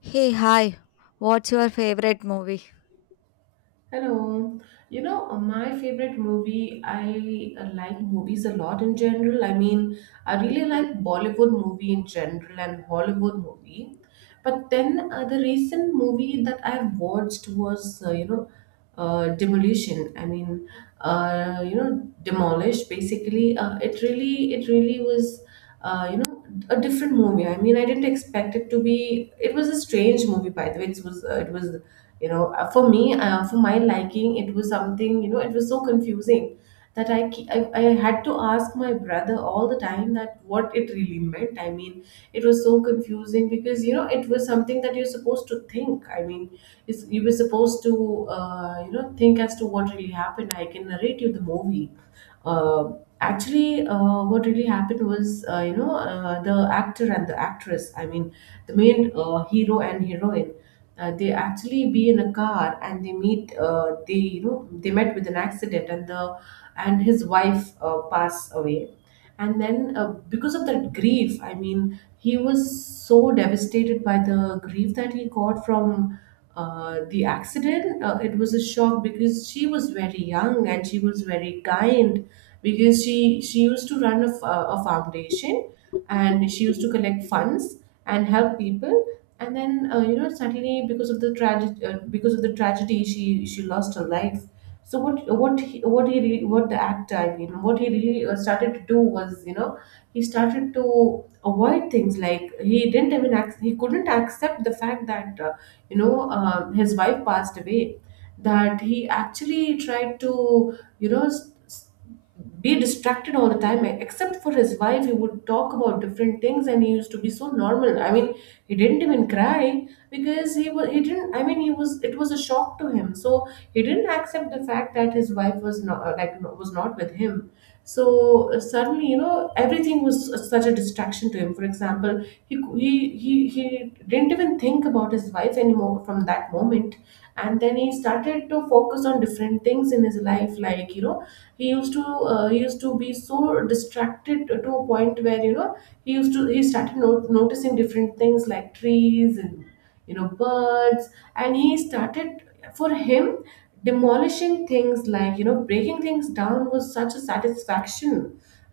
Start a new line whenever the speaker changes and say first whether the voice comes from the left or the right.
left: Hey, hi. What's your favorite movie?
right: Hello. My favorite movie, I like movies a lot in general. I really like Bollywood movie in general and Hollywood movie. But then the recent movie that I've watched was, Demolition. Demolished. Basically, it really was, uh, you know, a different movie. I mean, I didn't expect it to be. It was a strange movie, by the way. It was you know for me For my liking, it was something, it was so confusing that I, ke- I had to ask my brother all the time that what it really meant. It was so confusing because it was something that you're supposed to think. You were supposed to think as to what really happened. I can narrate you the movie. uh, Actually, what really happened was, the actor and the actress, the main hero and heroine, they actually be in a car and they meet they you know they met with an accident, and the and his wife pass away. And then because of that grief, he was so devastated by the grief that he got from the accident. It was a shock because she was very young and she was very kind, because she used to run a foundation and she used to collect funds and help people. And then suddenly because of the tragedy, she lost her life. So what the actor, what he really started to do was, he started to avoid things. Like, he didn't even he couldn't accept the fact that, his wife passed away. That he actually tried to, be distracted all the time. Except for his wife, he would talk about different things, and he used to be so normal. He didn't even cry because he was he didn't I mean he was it was a shock to him. So he didn't accept the fact that his wife was not, was not with him. So suddenly, everything was such a distraction to him. For example, he didn't even think about his wife anymore from that moment, and then he started to focus on different things in his life. Like, he used to be so distracted to a point where, you know he used to he started noticing different things, like trees and, birds. And he started, for him, demolishing things, like breaking things down, was such a satisfaction.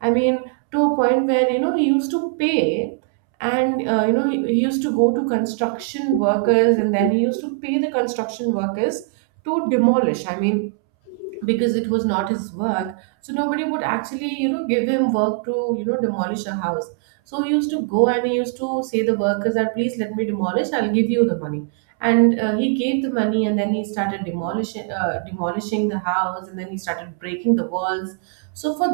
right: i mean to a point where, he used to pay, and he used to go to construction workers, and then he used to pay the construction workers to demolish. Because it was not his work, so nobody would actually, give him work to, demolish a house. So he used to go and he used to say the workers that, please let me demolish, I'll give you the money. And he gave the money, and then he started demolishing the house, and then he started breaking the walls. So for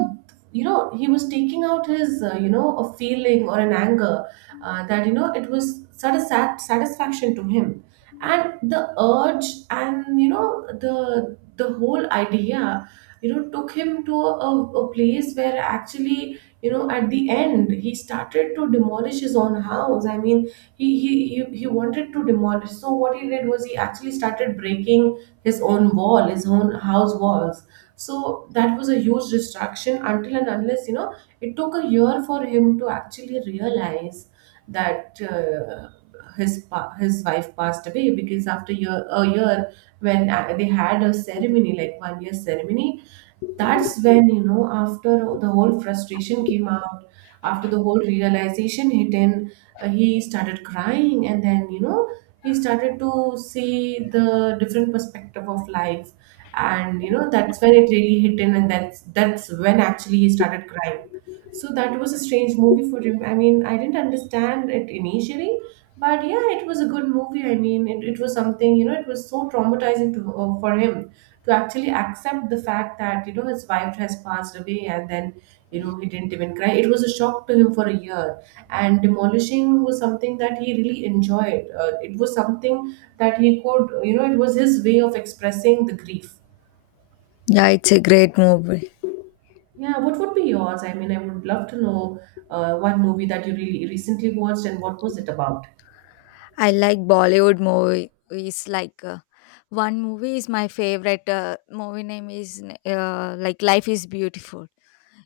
right: you know He was taking out his, a feeling or an anger, that, it was sort of satisfaction to him. And the urge, and, the whole idea, took him to a place where actually, at the end, he started to demolish his own house. He wanted to demolish. So what he did was, he actually started breaking his own wall, his own house walls. So that was a huge distraction, until and unless, it took a year for him to actually realize that his wife passed away. Because after year a year, when they had a ceremony, like one year ceremony, that's when, after the whole frustration came out, after the whole realization hit in, he started crying. And then, he started to see the different perspective of life. And, that's when it really hit in, and that's when actually he started crying. So that was a strange movie for him. I didn't understand it initially, but yeah, it was a good movie. I mean, it was something, you know, it was so traumatizing to, for him to actually accept the fact that, you know, his wife has passed away. And then, you know, he didn't even cry. It was a shock to him for a year. And demolishing was something that he really enjoyed. It was something that he could, you know, it was his way of expressing the grief.
left: Yeah, it's a great movie.
right: Yeah, what would be yours? I mean, I would love to know one movie that you really recently watched and what was it about.
left: I like Bollywood movies. One movie is my favorite. Movie name is like Life is Beautiful.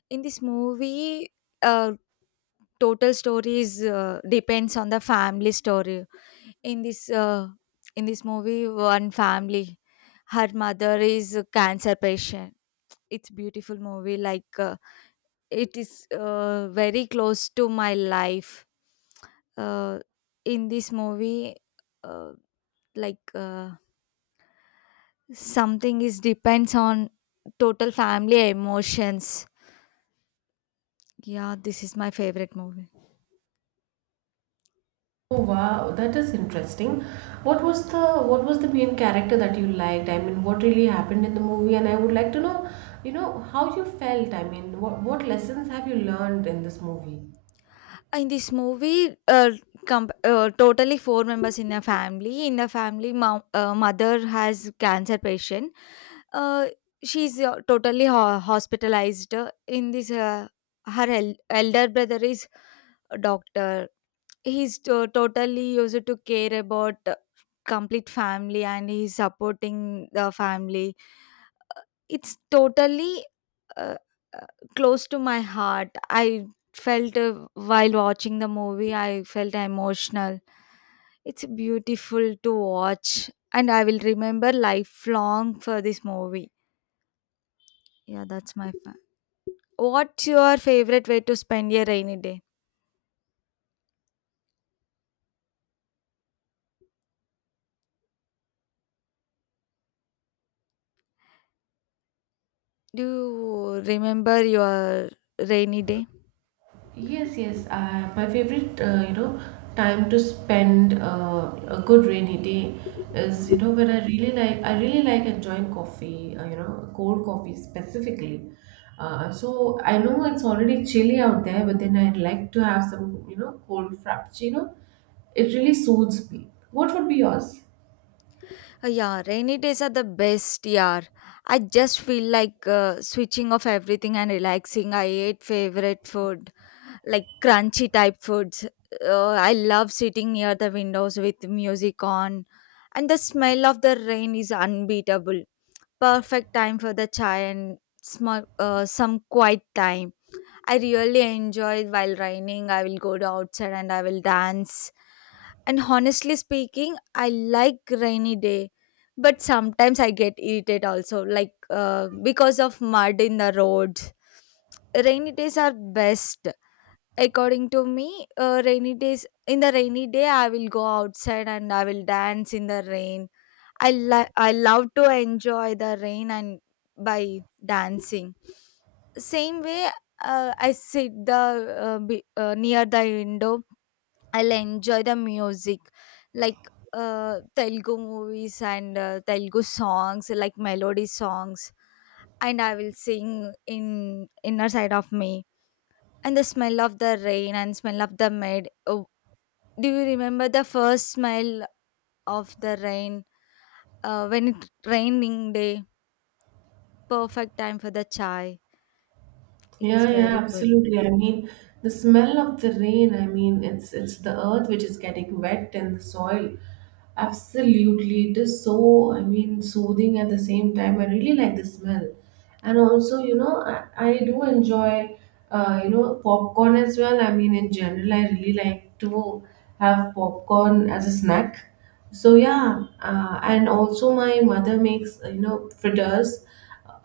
left: In this movie, uh, total story is depends on the family story. In this uh, in this movie, one family, her mother is a cancer patient. It's beautiful movie. It is very close to my life uh, in this movie uh, like uh, something is depends on total family emotions. Yeah, this is my favorite movie.
right: Oh wow, that is interesting. What was the what was the main character that you liked? I mean, what really happened in the movie? And I would like to know, you know, how you felt. I mean, what lessons have you learned in this movie?
left: In this movie, totally four members in a family. In a family, mom, mother has cancer patient. Uh, she's totally hospitalized. In this, her elder brother is a doctor. He's totally used to care about complete family, and he's supporting the family. It's totally uh, uh, close to my heart. I felt while watching the movie, I felt emotional. It's beautiful to watch, and I will remember lifelong for this movie. Yeah, that's my fan. What's your favorite way to spend your rainy day? Do you remember your rainy day?
right: Yes, yes. My favorite, you know, time to spend a good rainy day is, you know, when I really like enjoying coffee, you know, cold coffee specifically. So I know it's already chilly out there, but then I'd like to have some, you know, cold frappuccino. It really soothes me. What would be yours?
left: Yeah, rainy days are the best, yeah. I just feel like switching off everything and relaxing. I ate favorite food, like crunchy type foods. I love sitting near the windows with music on, and the smell of the rain is unbeatable. Perfect time for the chai and small, some quiet time. I really enjoy it while raining. I will go to outside and I will dance. And honestly speaking, I like rainy day, but sometimes I get irritated also, because of mud in the roads. Rainy days are best. According to me, rainy days, in the rainy day, I will go outside and I will dance in the rain. I love to enjoy the rain and by dancing. Same way, I sit the near the window. I'll enjoy the music, Telugu movies and Telugu songs, like melody songs, and I will sing in inner side of me, and the smell of the rain and smell of the mud. Oh, do you remember the first smell of the rain when it raining day? Perfect time for the chai. It's
right: Yeah, yeah,
left: very good.
right: absolutely. I mean, the smell of the rain, I mean, it's the earth which is getting wet, and the soil. Absolutely. It is so, I mean, soothing at the same time. I really like the smell. And also, you know, I do enjoy, you know, popcorn as well. I mean, in general, I really like to have popcorn as a snack. So yeah, and also my mother makes, you know, fritters,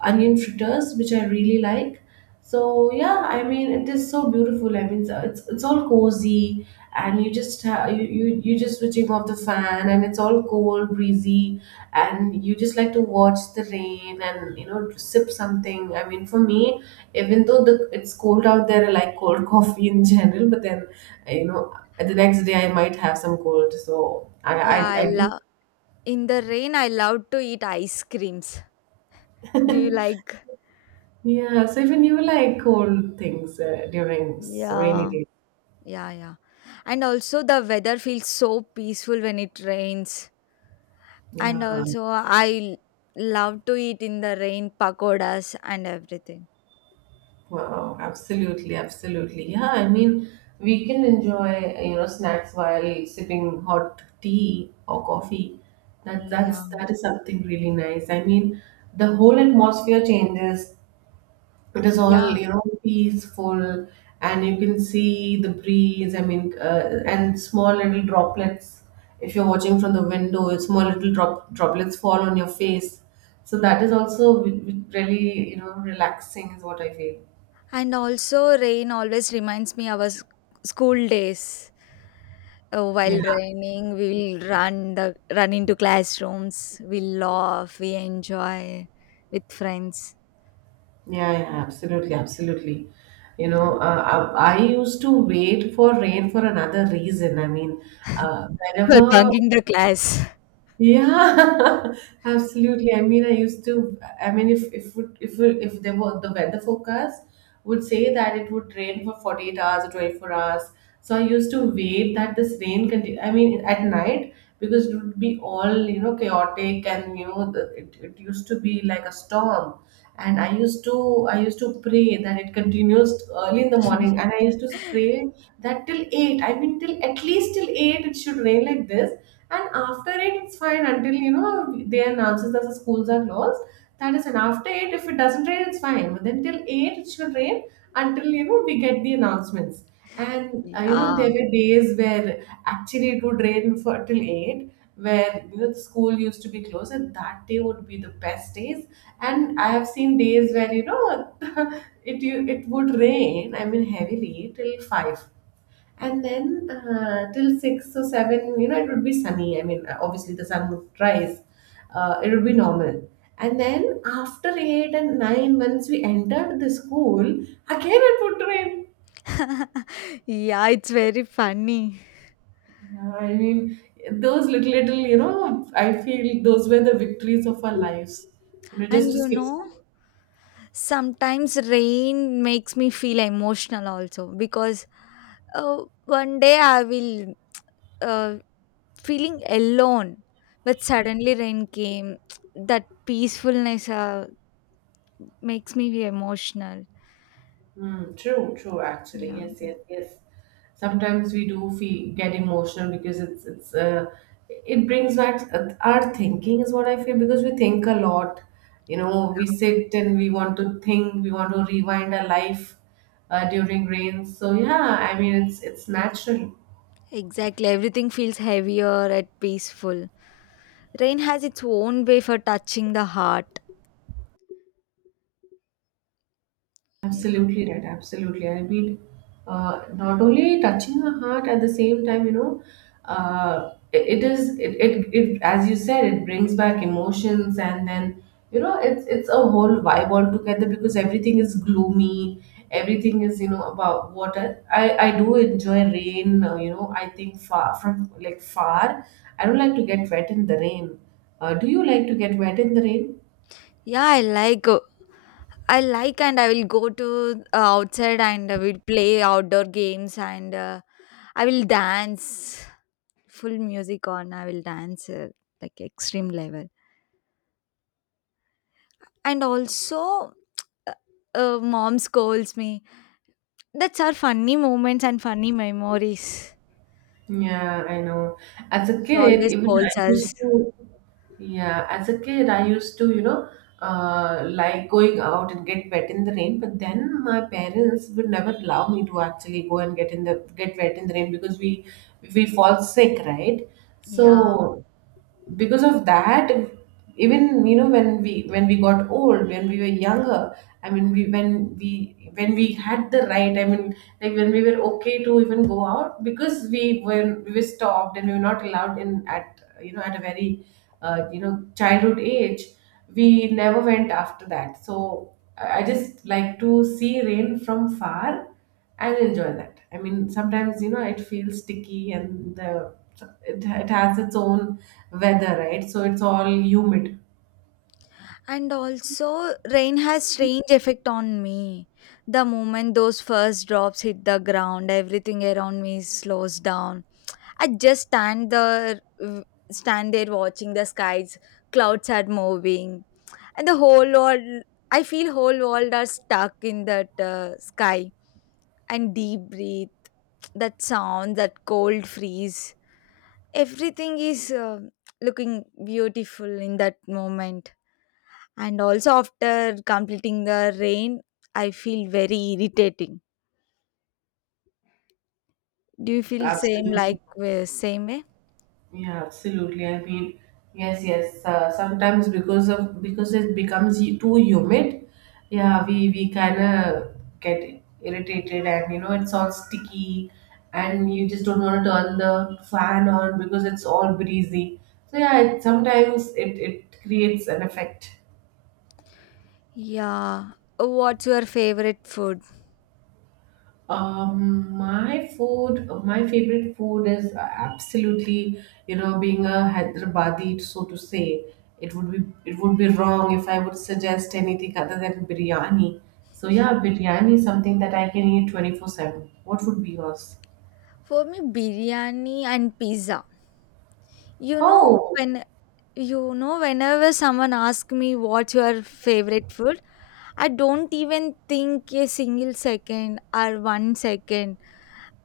right: onion fritters, which I really like. So yeah, I mean, it is so beautiful. I mean, it's all cozy, and you just ha- you just switching off the fan, and it's all cold, breezy, and you just like to watch the rain, and you know, sip something. I mean, for me, even though the it's cold out there, I like cold coffee in general. But then, you know, the next day I might have some cold, so I
left: Yeah,
right: I,
left: I
right: I do.
left: love in the rain. I love to eat ice creams. Do you like?
right: Yeah, so even you like cold things during rainy
left: Yeah,
right: days.
left: yeah, yeah. And also the weather feels so peaceful when it rains. And
right: Yeah.
left: also I love to eat in the rain pakodas and everything.
right: Wow, absolutely, absolutely. Yeah, I mean, we can enjoy, you know, snacks while sipping hot tea or coffee. That that's
left: Yeah,
right: that is something really nice. I mean, the whole atmosphere changes. It is
left: yeah.
right: all, you know, peaceful, and you can see the breeze. I mean, and small little droplets. If you're watching from the window, small little droplets fall on your face. So that is also really, you know, relaxing is what I feel.
left: And also rain always reminds me our school days. Oh,
right: Yeah.
left: while raining, we'll run into classrooms. We laugh, we enjoy with friends.
right: Yeah, yeah, absolutely, absolutely. You
left: Mm.
right: know, I used to wait for rain for another reason. I mean,
left: For
right: whenever,
left: bunking the class.
right: yeah, absolutely. I mean, I used to. I mean, if there were the weather forecast would say that it would rain for 48 hours or 24 hours, so I used to wait that this rain continue. I mean, at night, because it would be all, you know, chaotic, and you know it used to be like a storm. And I used to pray that it continues early in the morning. And I used to pray that till 8. I mean, till at least till 8, it should rain like this. And after it, it's fine, until you know, they announces that the schools are closed. That is, and after 8, if it doesn't rain, it's fine, but then till 8, it should rain, until you know, we get the announcements. And there
left: Yeah.
right: were days where actually it would rain for till 8, where you know, the school used to be closed, and that day would be the best days. And I have seen days where, you know, it would rain. I mean, heavily till 5, and then till 6 or 7. You know, it would be sunny. I mean, obviously the sun would rise. It would be normal. And then after eight and nine, once we entered the school, again it would rain.
left: Yeah, it's very funny.
right: Yeah, I mean those little little I feel those were the victories of our lives. You know, just
left: And
right: to
left: you
right: skip
left: know,
right: school.
left: sometimes rain makes me feel emotional also because one day I will uh, feeling alone, but suddenly rain came that peacefulness makes me be emotional.
right: Mm, true, true, actually.
left: Yeah,
right: Yes, yes, yes. Sometimes we do feel get emotional because it's it brings back our thinking is what I feel because we think a lot. You know, we sit and we want to think, we want to rewind our life during rains. So yeah, I mean it's natural.
left: exactly, everything feels heavier and peaceful. Rain has its own way for touching the heart. Yeah,
right: Absolutely right. Absolutely. I mean, not only touching the heart at the same time, you know, it as you said, it brings back emotions, and then you know, it's a whole vibe altogether because everything is gloomy. Everything is you know about what I do enjoy rain. You know, I think far from like far. I don't like to get wet in the rain. Do you like to get wet in the rain?
left: yeah, I like I like, and I will go to outside and I will play outdoor games and I will dance, full music on. I will dance like extreme level. And also, uh, mom scolds me. That's our funny moments and funny memories.
right: Yeah, I know. As a
left: She
right: kid,
left: always
right: even
left: calls
right: I
left: us.
right: used to, yeah, as a kid, I used to, you know, like going out and get wet in the rain. But then my parents would never allow me to actually go and get wet in the rain because we fall sick, right?
left: Yeah.
right: So because of that, even you know when we got old when we were younger. I mean, we when we when we had the right, I mean, like when we were okay to even go out, because we were stopped and we were not allowed in at, you know, at a very you know childhood age, we never went after that. So i I just like to see rain from far and enjoy that. I mean sometimes you know it feels sticky and the it has its own weather, right? So it's all humid.
left: And also, rain has strange effect on me. The moment those first drops hit the ground, everything around me slows down. I just stand there, w- Stand there watching the skies. Clouds are moving, and the whole world. I feel whole world are stuck in that sky, and deep breathe, that sound, that cold freeze, everything is looking beautiful in that moment. And also after completing the rain, I feel very irritating. Do you feel same
right: Absolutely.
left: like same way?
right: Yeah, absolutely. I mean, yes, yes. Sometimes because of, because it becomes too humid, yeah, we kind of get irritated, and you know it's all sticky, and you just don't want to turn the fan on because it's all breezy. So yeah, it, sometimes it it creates an effect.
left: Yeah. What's your favorite food?
right: My food, my favorite food is absolutely, you know, being a Hyderabadi, so to say, it would be it would be wrong if I would suggest anything other than biryani. So yeah, biryani is something that I can eat 24/7. What would be yours?
left: For me, biryani and pizza. You know,
right: Oh.
left: when, you know, whenever someone asks me what's your favorite food, I don't even think a single second or one second.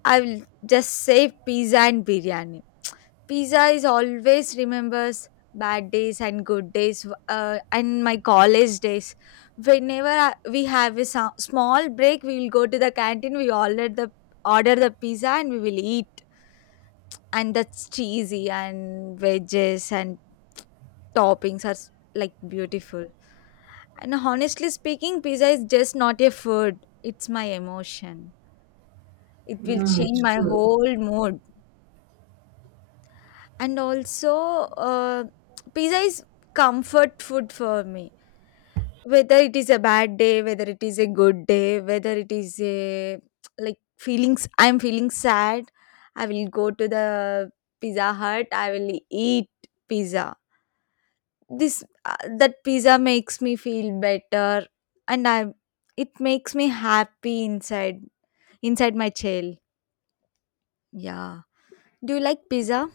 left: I will just say pizza and biryani. Pizza is always remembers bad days and good days and my college days. We have a small break, we will go to the canteen. We order the pizza and we will eat. And that's cheesy and veggies, and toppings are like beautiful. And honestly speaking, pizza is just not a food, it's my emotion. It will
right: Mm.
left: change my whole mood. And also, uh, pizza is comfort food for me. Whether it is a bad day, whether it is a good day, whether it is a like feelings, I'm feeling sad, I will go to the Pizza Hut, I will eat pizza. This that pizza makes me feel better, and I it makes me happy inside, inside my shell. Yeah, do you like pizza?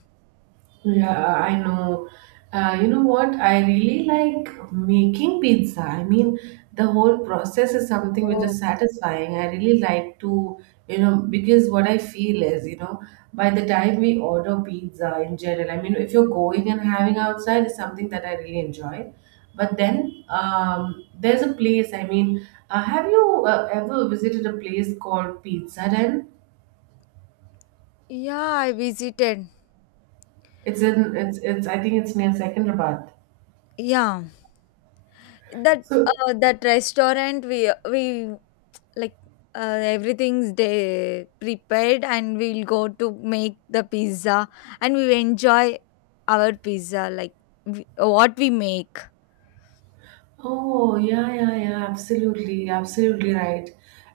right: Yeah, I know. You know what? I really like making pizza. I mean, the whole process is something which
left: Oh,
right: is satisfying. I really like to, you know, because what I feel is, you know, by the time we order pizza in general, I mean, if you're going and having outside is something that I really enjoy. But then there's a place, I mean, have you ever visited a place called Pizza Den?
left: yeah, I visited.
right: It's, I think it's near Secunderabad.
left: Yeah,
right: So
left: that restaurant, we like everything's day prepared and we'll go to make the pizza, and we enjoy our pizza like what we make.
right: oh, yeah, yeah, yeah, absolutely, absolutely right.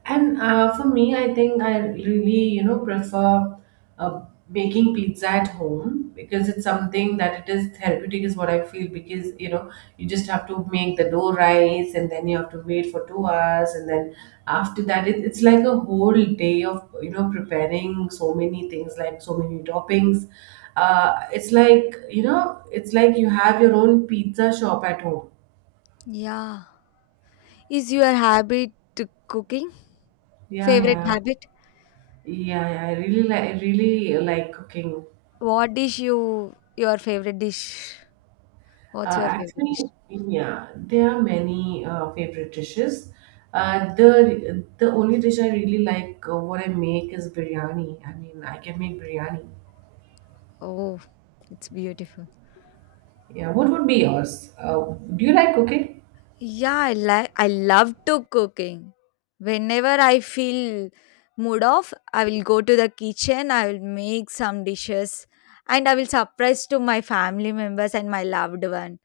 right: And for me, I think I really, you know, prefer uh, making pizza at home because it's something that it is therapeutic, is what I feel. Because, you know, you just have to make the dough rise and then you have to wait for 2 hours. And then after that, it, it's like a whole day of, you know, preparing so many things, like so many toppings. It's like, you know, it's like you have your own pizza shop at home.
left: Yeah, is your habit to cooking?
right: Yeah,
left: Favorite
right: yeah,
left: habit?
right: yeah, yeah. I really like cooking.
left: What dish you your favorite dish? What's your favorite
right: Actually,
left: dish?
right: yeah, there are many favorite dishes. The only dish I really like, what I make, is biryani. I mean, I can make biryani.
left: Oh, it's beautiful.
right: Yeah, what would be yours? Do you like cooking?
left: Yeah, I like, I love to cooking. Whenever I feel mood off, I will go to the kitchen, I will make some dishes and I will surprise to my family members and my loved one.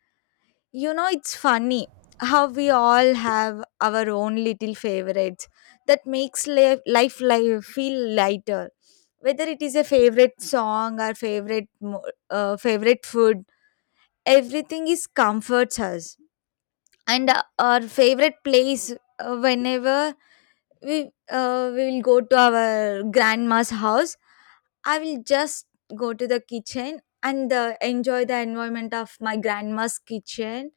left: You know, it's funny how we all have our own little favorites that makes life feel lighter. Whether it is a favorite song or favorite food, everything is comforts us. And our favorite place, whenever we will go to our grandma's house, I will just go to the kitchen and enjoy the environment of my grandma's kitchen,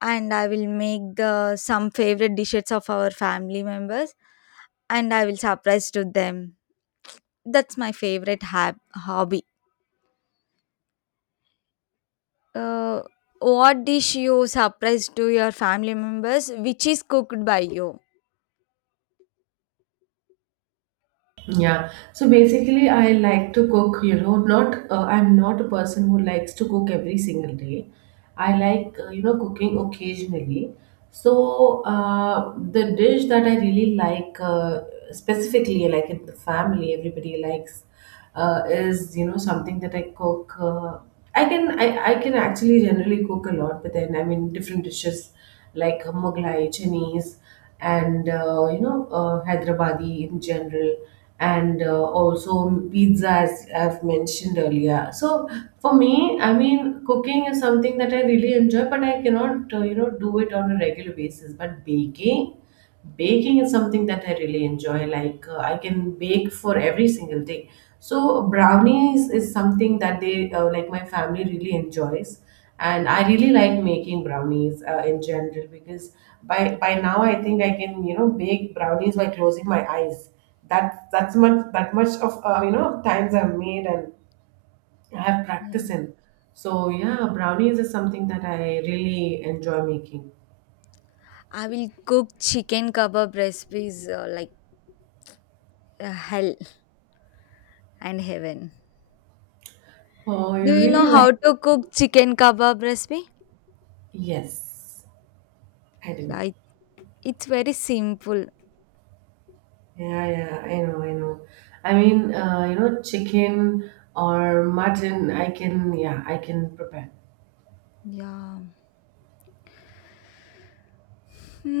left: and I will make the some favorite dishes of our family members, and I will surprise to them. That's my favorite hobby. Uh, what dish you surprise to your family members which is cooked by you?
right: Yeah. So basically, I like to cook, you know, not, I'm not a person who likes to cook every single day. I like, you know, cooking occasionally. So the dish that I really like, specifically, like in the family, everybody likes, is you know something that I cook. I can actually generally cook a lot, but then I mean different dishes like Mughlai, Chinese, and you know Hyderabadi in general, and also pizza, as I've mentioned earlier. So for me, I mean cooking is something that I really enjoy, but I cannot you know do it on a regular basis. But baking is something that I really enjoy. Like I can bake for every single day. So brownies is something that they like my family really enjoys, and I really like making brownies in general because by now I think I can you know bake brownies by closing my eyes. That much of you know times I've made, and I have
left: Yeah.
right: practice in. So yeah, brownies is something that I really enjoy making.
left: I will cook chicken kebab recipes like hell and heaven.
right: Oh,
left: Do
right: you
left: you
right: really
left: know how
right: like.
left: to cook chicken kebab recipe?
right: Yes. I do.
left: Yeah, it's very simple.
right: Yeah, yeah, I know. I mean, you know, chicken or mutton, I can, yeah, I can prepare.
left: Yeah.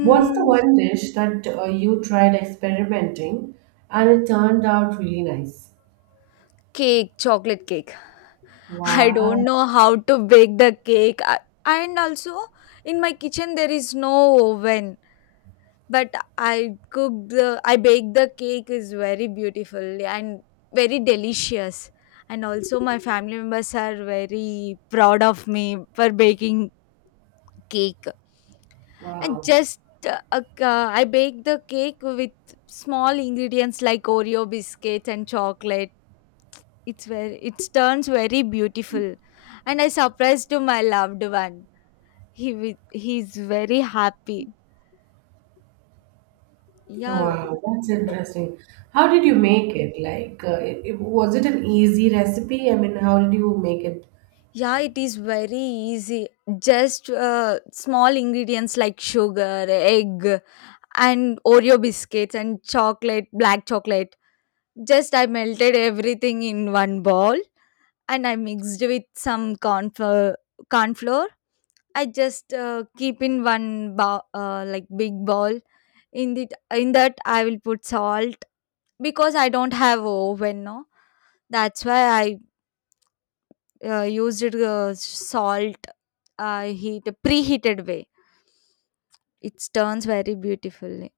right: What's the one dish that you tried experimenting and it turned out really nice?
left: Cake, chocolate cake. I don't
right: Wow.
left: know how to bake the cake. And also, in my kitchen, there is no oven. But I cook the, I bake the cake is very beautiful and very delicious. And also, my family members are very proud of me for baking cake. And
right: wow,
left: just I bake the cake with small ingredients like Oreo biscuits and chocolate. It's very, it turns very beautiful, and I surprised to my loved one. He's very happy. Yeah,
right: wow, that's
left: o-
right: interesting. How did you
left: yeah,
right: make it? Like, was it an easy recipe? I mean, how did you make it?
left: yeah. It is very easy. Just small ingredients like sugar, egg, and Oreo biscuits and chocolate, black chocolate. Just I melted everything in one bowl and I mixed with some corn flour. Corn flour. I just keep in one bowl, like big bowl. In that I will put salt because I don't have oven. No, that's why I used it, salt heat preheated way. It turns very beautifully.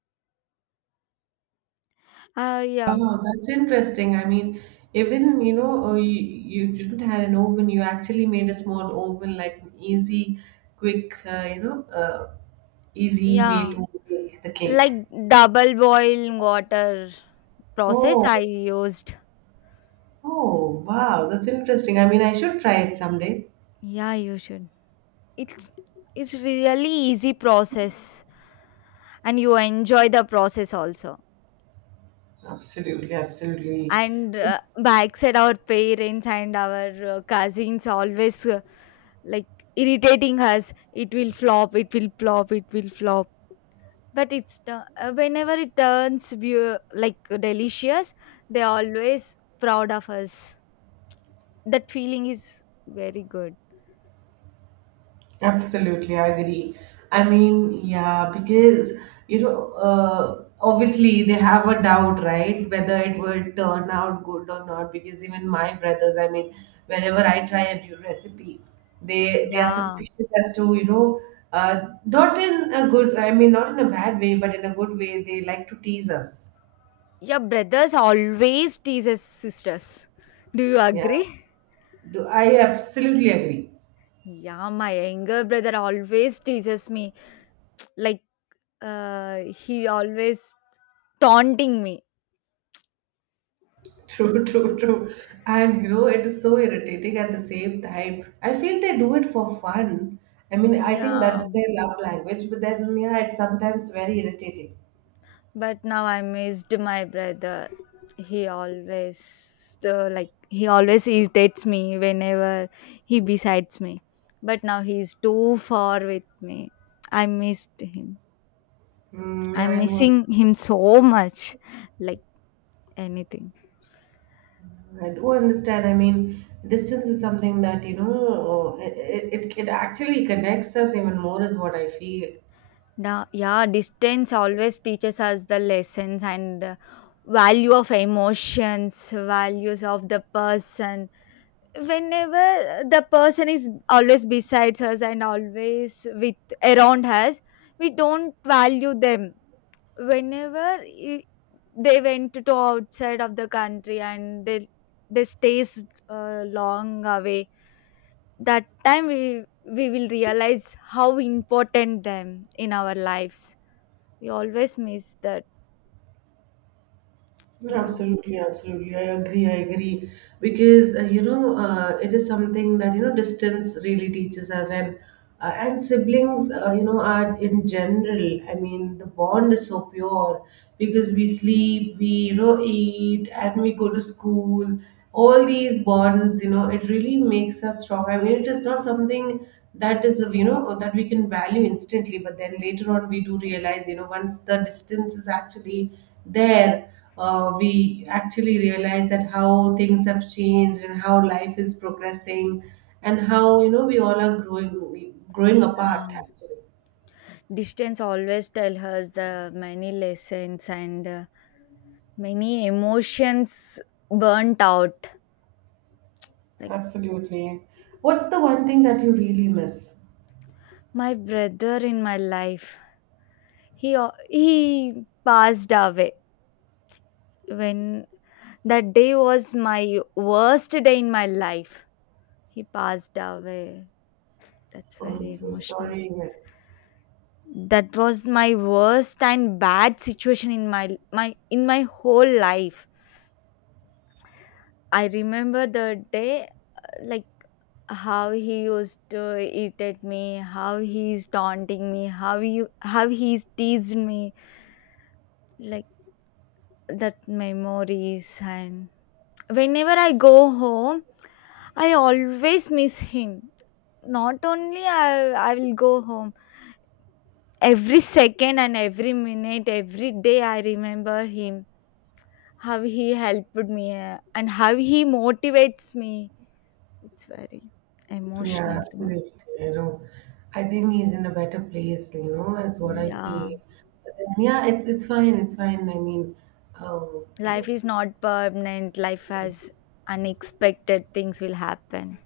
left: Yeah,
right: Wow, that's interesting. I mean, even you know, you didn't had an oven. You actually made a small oven, like an easy, quick, you know, easy way
left: yeah,
right: to make the cake.
left: like double boil water process
right: Oh,
left: I used.
right: oh, wow, that's interesting. I mean, I should try it someday.
left: Yeah, you should. It's it's really easy process, and you enjoy the process also.
right: Absolutely, absolutely.
left: And backside, our parents and our cousins always like irritating us. It will flop. It will flop. It will flop, but whenever it turns like delicious, they're always proud of us. That feeling is very good.
right: Absolutely, I agree. I mean, yeah, because you know, obviously they have a doubt, right? Whether it will turn out good or not. Because even my brothers, I mean, whenever I try a new recipe, they are
left: Yeah.
right: suspicious as to you know, not in a good, I mean, not in a bad way, but in a good way. They like to tease us.
left: Yeah, brothers always teases sisters, do you
right: Yeah,
left: agree?
right: do I absolutely agree.
left: Yeah, my younger brother always teases me, like uh, he always taunting me.
right: True, true, true. And you know, it is so irritating at the same time. I feel they do it for fun. I mean, I think
left: Yeah,
right: that's their love language, but then, yeah, it's sometimes very irritating.
left: but now I missed my brother. He always like he always irritates me whenever he besides me, but now he's too far with me. I missed him.
right: Mm,
left: I'm missing him so much, like anything.
right: I do understand. I mean, distance is something that, you know, it actually connects us even more, is what I feel.
left: Now, yeah, distance always teaches us the lessons and value of emotions, values of the person. Whenever the person is always besides us and always with around us, we don't value them. whenever i- they went to outside of the country and they stays long away, that time we will realize how important them in our lives. We always miss that.
right: No.
left: Yeah,
right: Absolutely, absolutely. I agree. I agree, because you know, it is something that you know distance really teaches us, and siblings, you know, are in general. I mean, the bond is so pure because we sleep, we you know eat, and we go to school. All these bonds, you know, it really makes us strong. I mean, it is not something that is you know that we can value instantly, but then later on we do realize, you know, once the distance is actually there, we actually realize that how things have changed and how life is progressing, and how you know we all are growing
left: yeah.
right: apart actually.
left: Distance always tell us the many lessons and many emotions, burnt out, like.
right: Absolutely. What's the one thing that you really miss?
left: My brother in my life, he he passed away. When that day was my worst day in my life, he passed away. That's
right: Oh, I'm
left: very
right: so
left: emotional.
right: sorry.
left: That was my worst and bad situation in my whole life. I remember the day like how he used to eat at me, how he's taunting me, how he's teased me, like that memories. And whenever I go home, I always miss him. Not only I will go home every second and every minute, every day I remember him, how he helped me and how he motivates me. It's very
right: Yeah,
left: emotional to
right: absolutely, you know, I think he's in a better place, you know, is what
left: me.
right: I
left: Yeah.
right: feel. But then, yeah, it's fine, it's fine, I mean, oh, you
left: Life
right: know.
left: is not permanent, life has unexpected things will happen.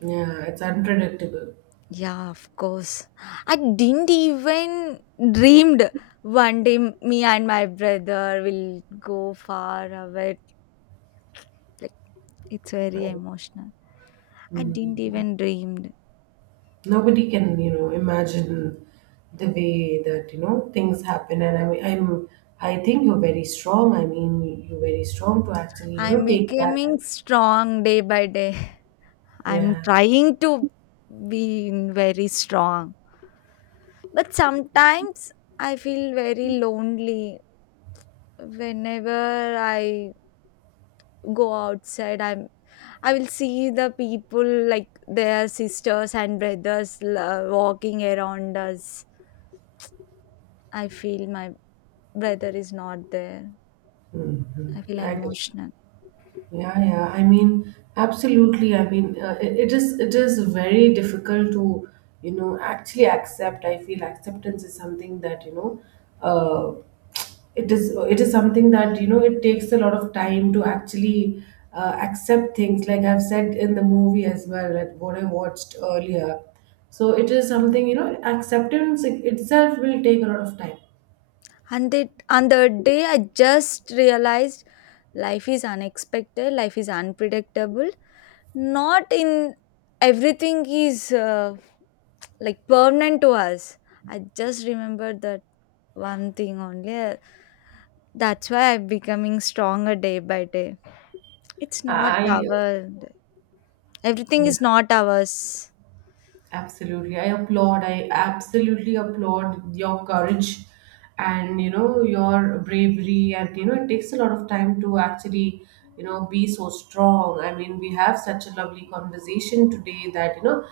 right: Yeah, it's unpredictable.
left: Yeah, of course. I didn't even dreamed one day me and my brother will go far away, like, it's
right: I,
left: very emotional. I didn't
right: mm.
left: even dreamed.
right: Nobody can you know imagine the way that you know things happen, and I mean, I think you're very strong. I mean, you're very strong to actually you know
left: I'm
right: take that
left: becoming
right: and
left: strong day by day. I'm
right: yeah.
left: trying to be very strong, but sometimes I feel very lonely whenever I go outside. I will see the people like their sisters and brothers walking around us. I feel my brother is not there.
right: Hmm.
left: I feel
right: I agree.
left: emotional.
right: Yeah, yeah. I mean, absolutely. I mean, it is very difficult to, you know, actually accept. I feel acceptance is something that, you know, uh, it is something that, you know, it takes a lot of time to actually accept things. Like I've said in the movie as well, like what I watched earlier. So it is
left: Yeah.
right: something, you know, acceptance itself will take a lot of time.
left: And that on the day I just realized life is unexpected, life is unpredictable. Not in Everything is like permanent to us. I just remember that one thing only, that's why I'm becoming stronger day by day. It's not
right: I.
left: our. Everything is
right: Yeah.
left: not ours.
right: Absolutely. I applaud. I absolutely applaud your courage, and you know your bravery, and you know it takes a lot of time to actually you know be so strong. I mean, we have such a lovely conversation today that you know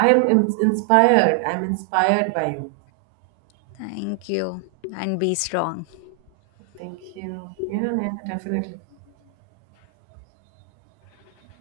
right: I am inspired. I'm inspired by you.
left: Thank you, and be strong.
right: Thank you. Yeah, yeah, definitely.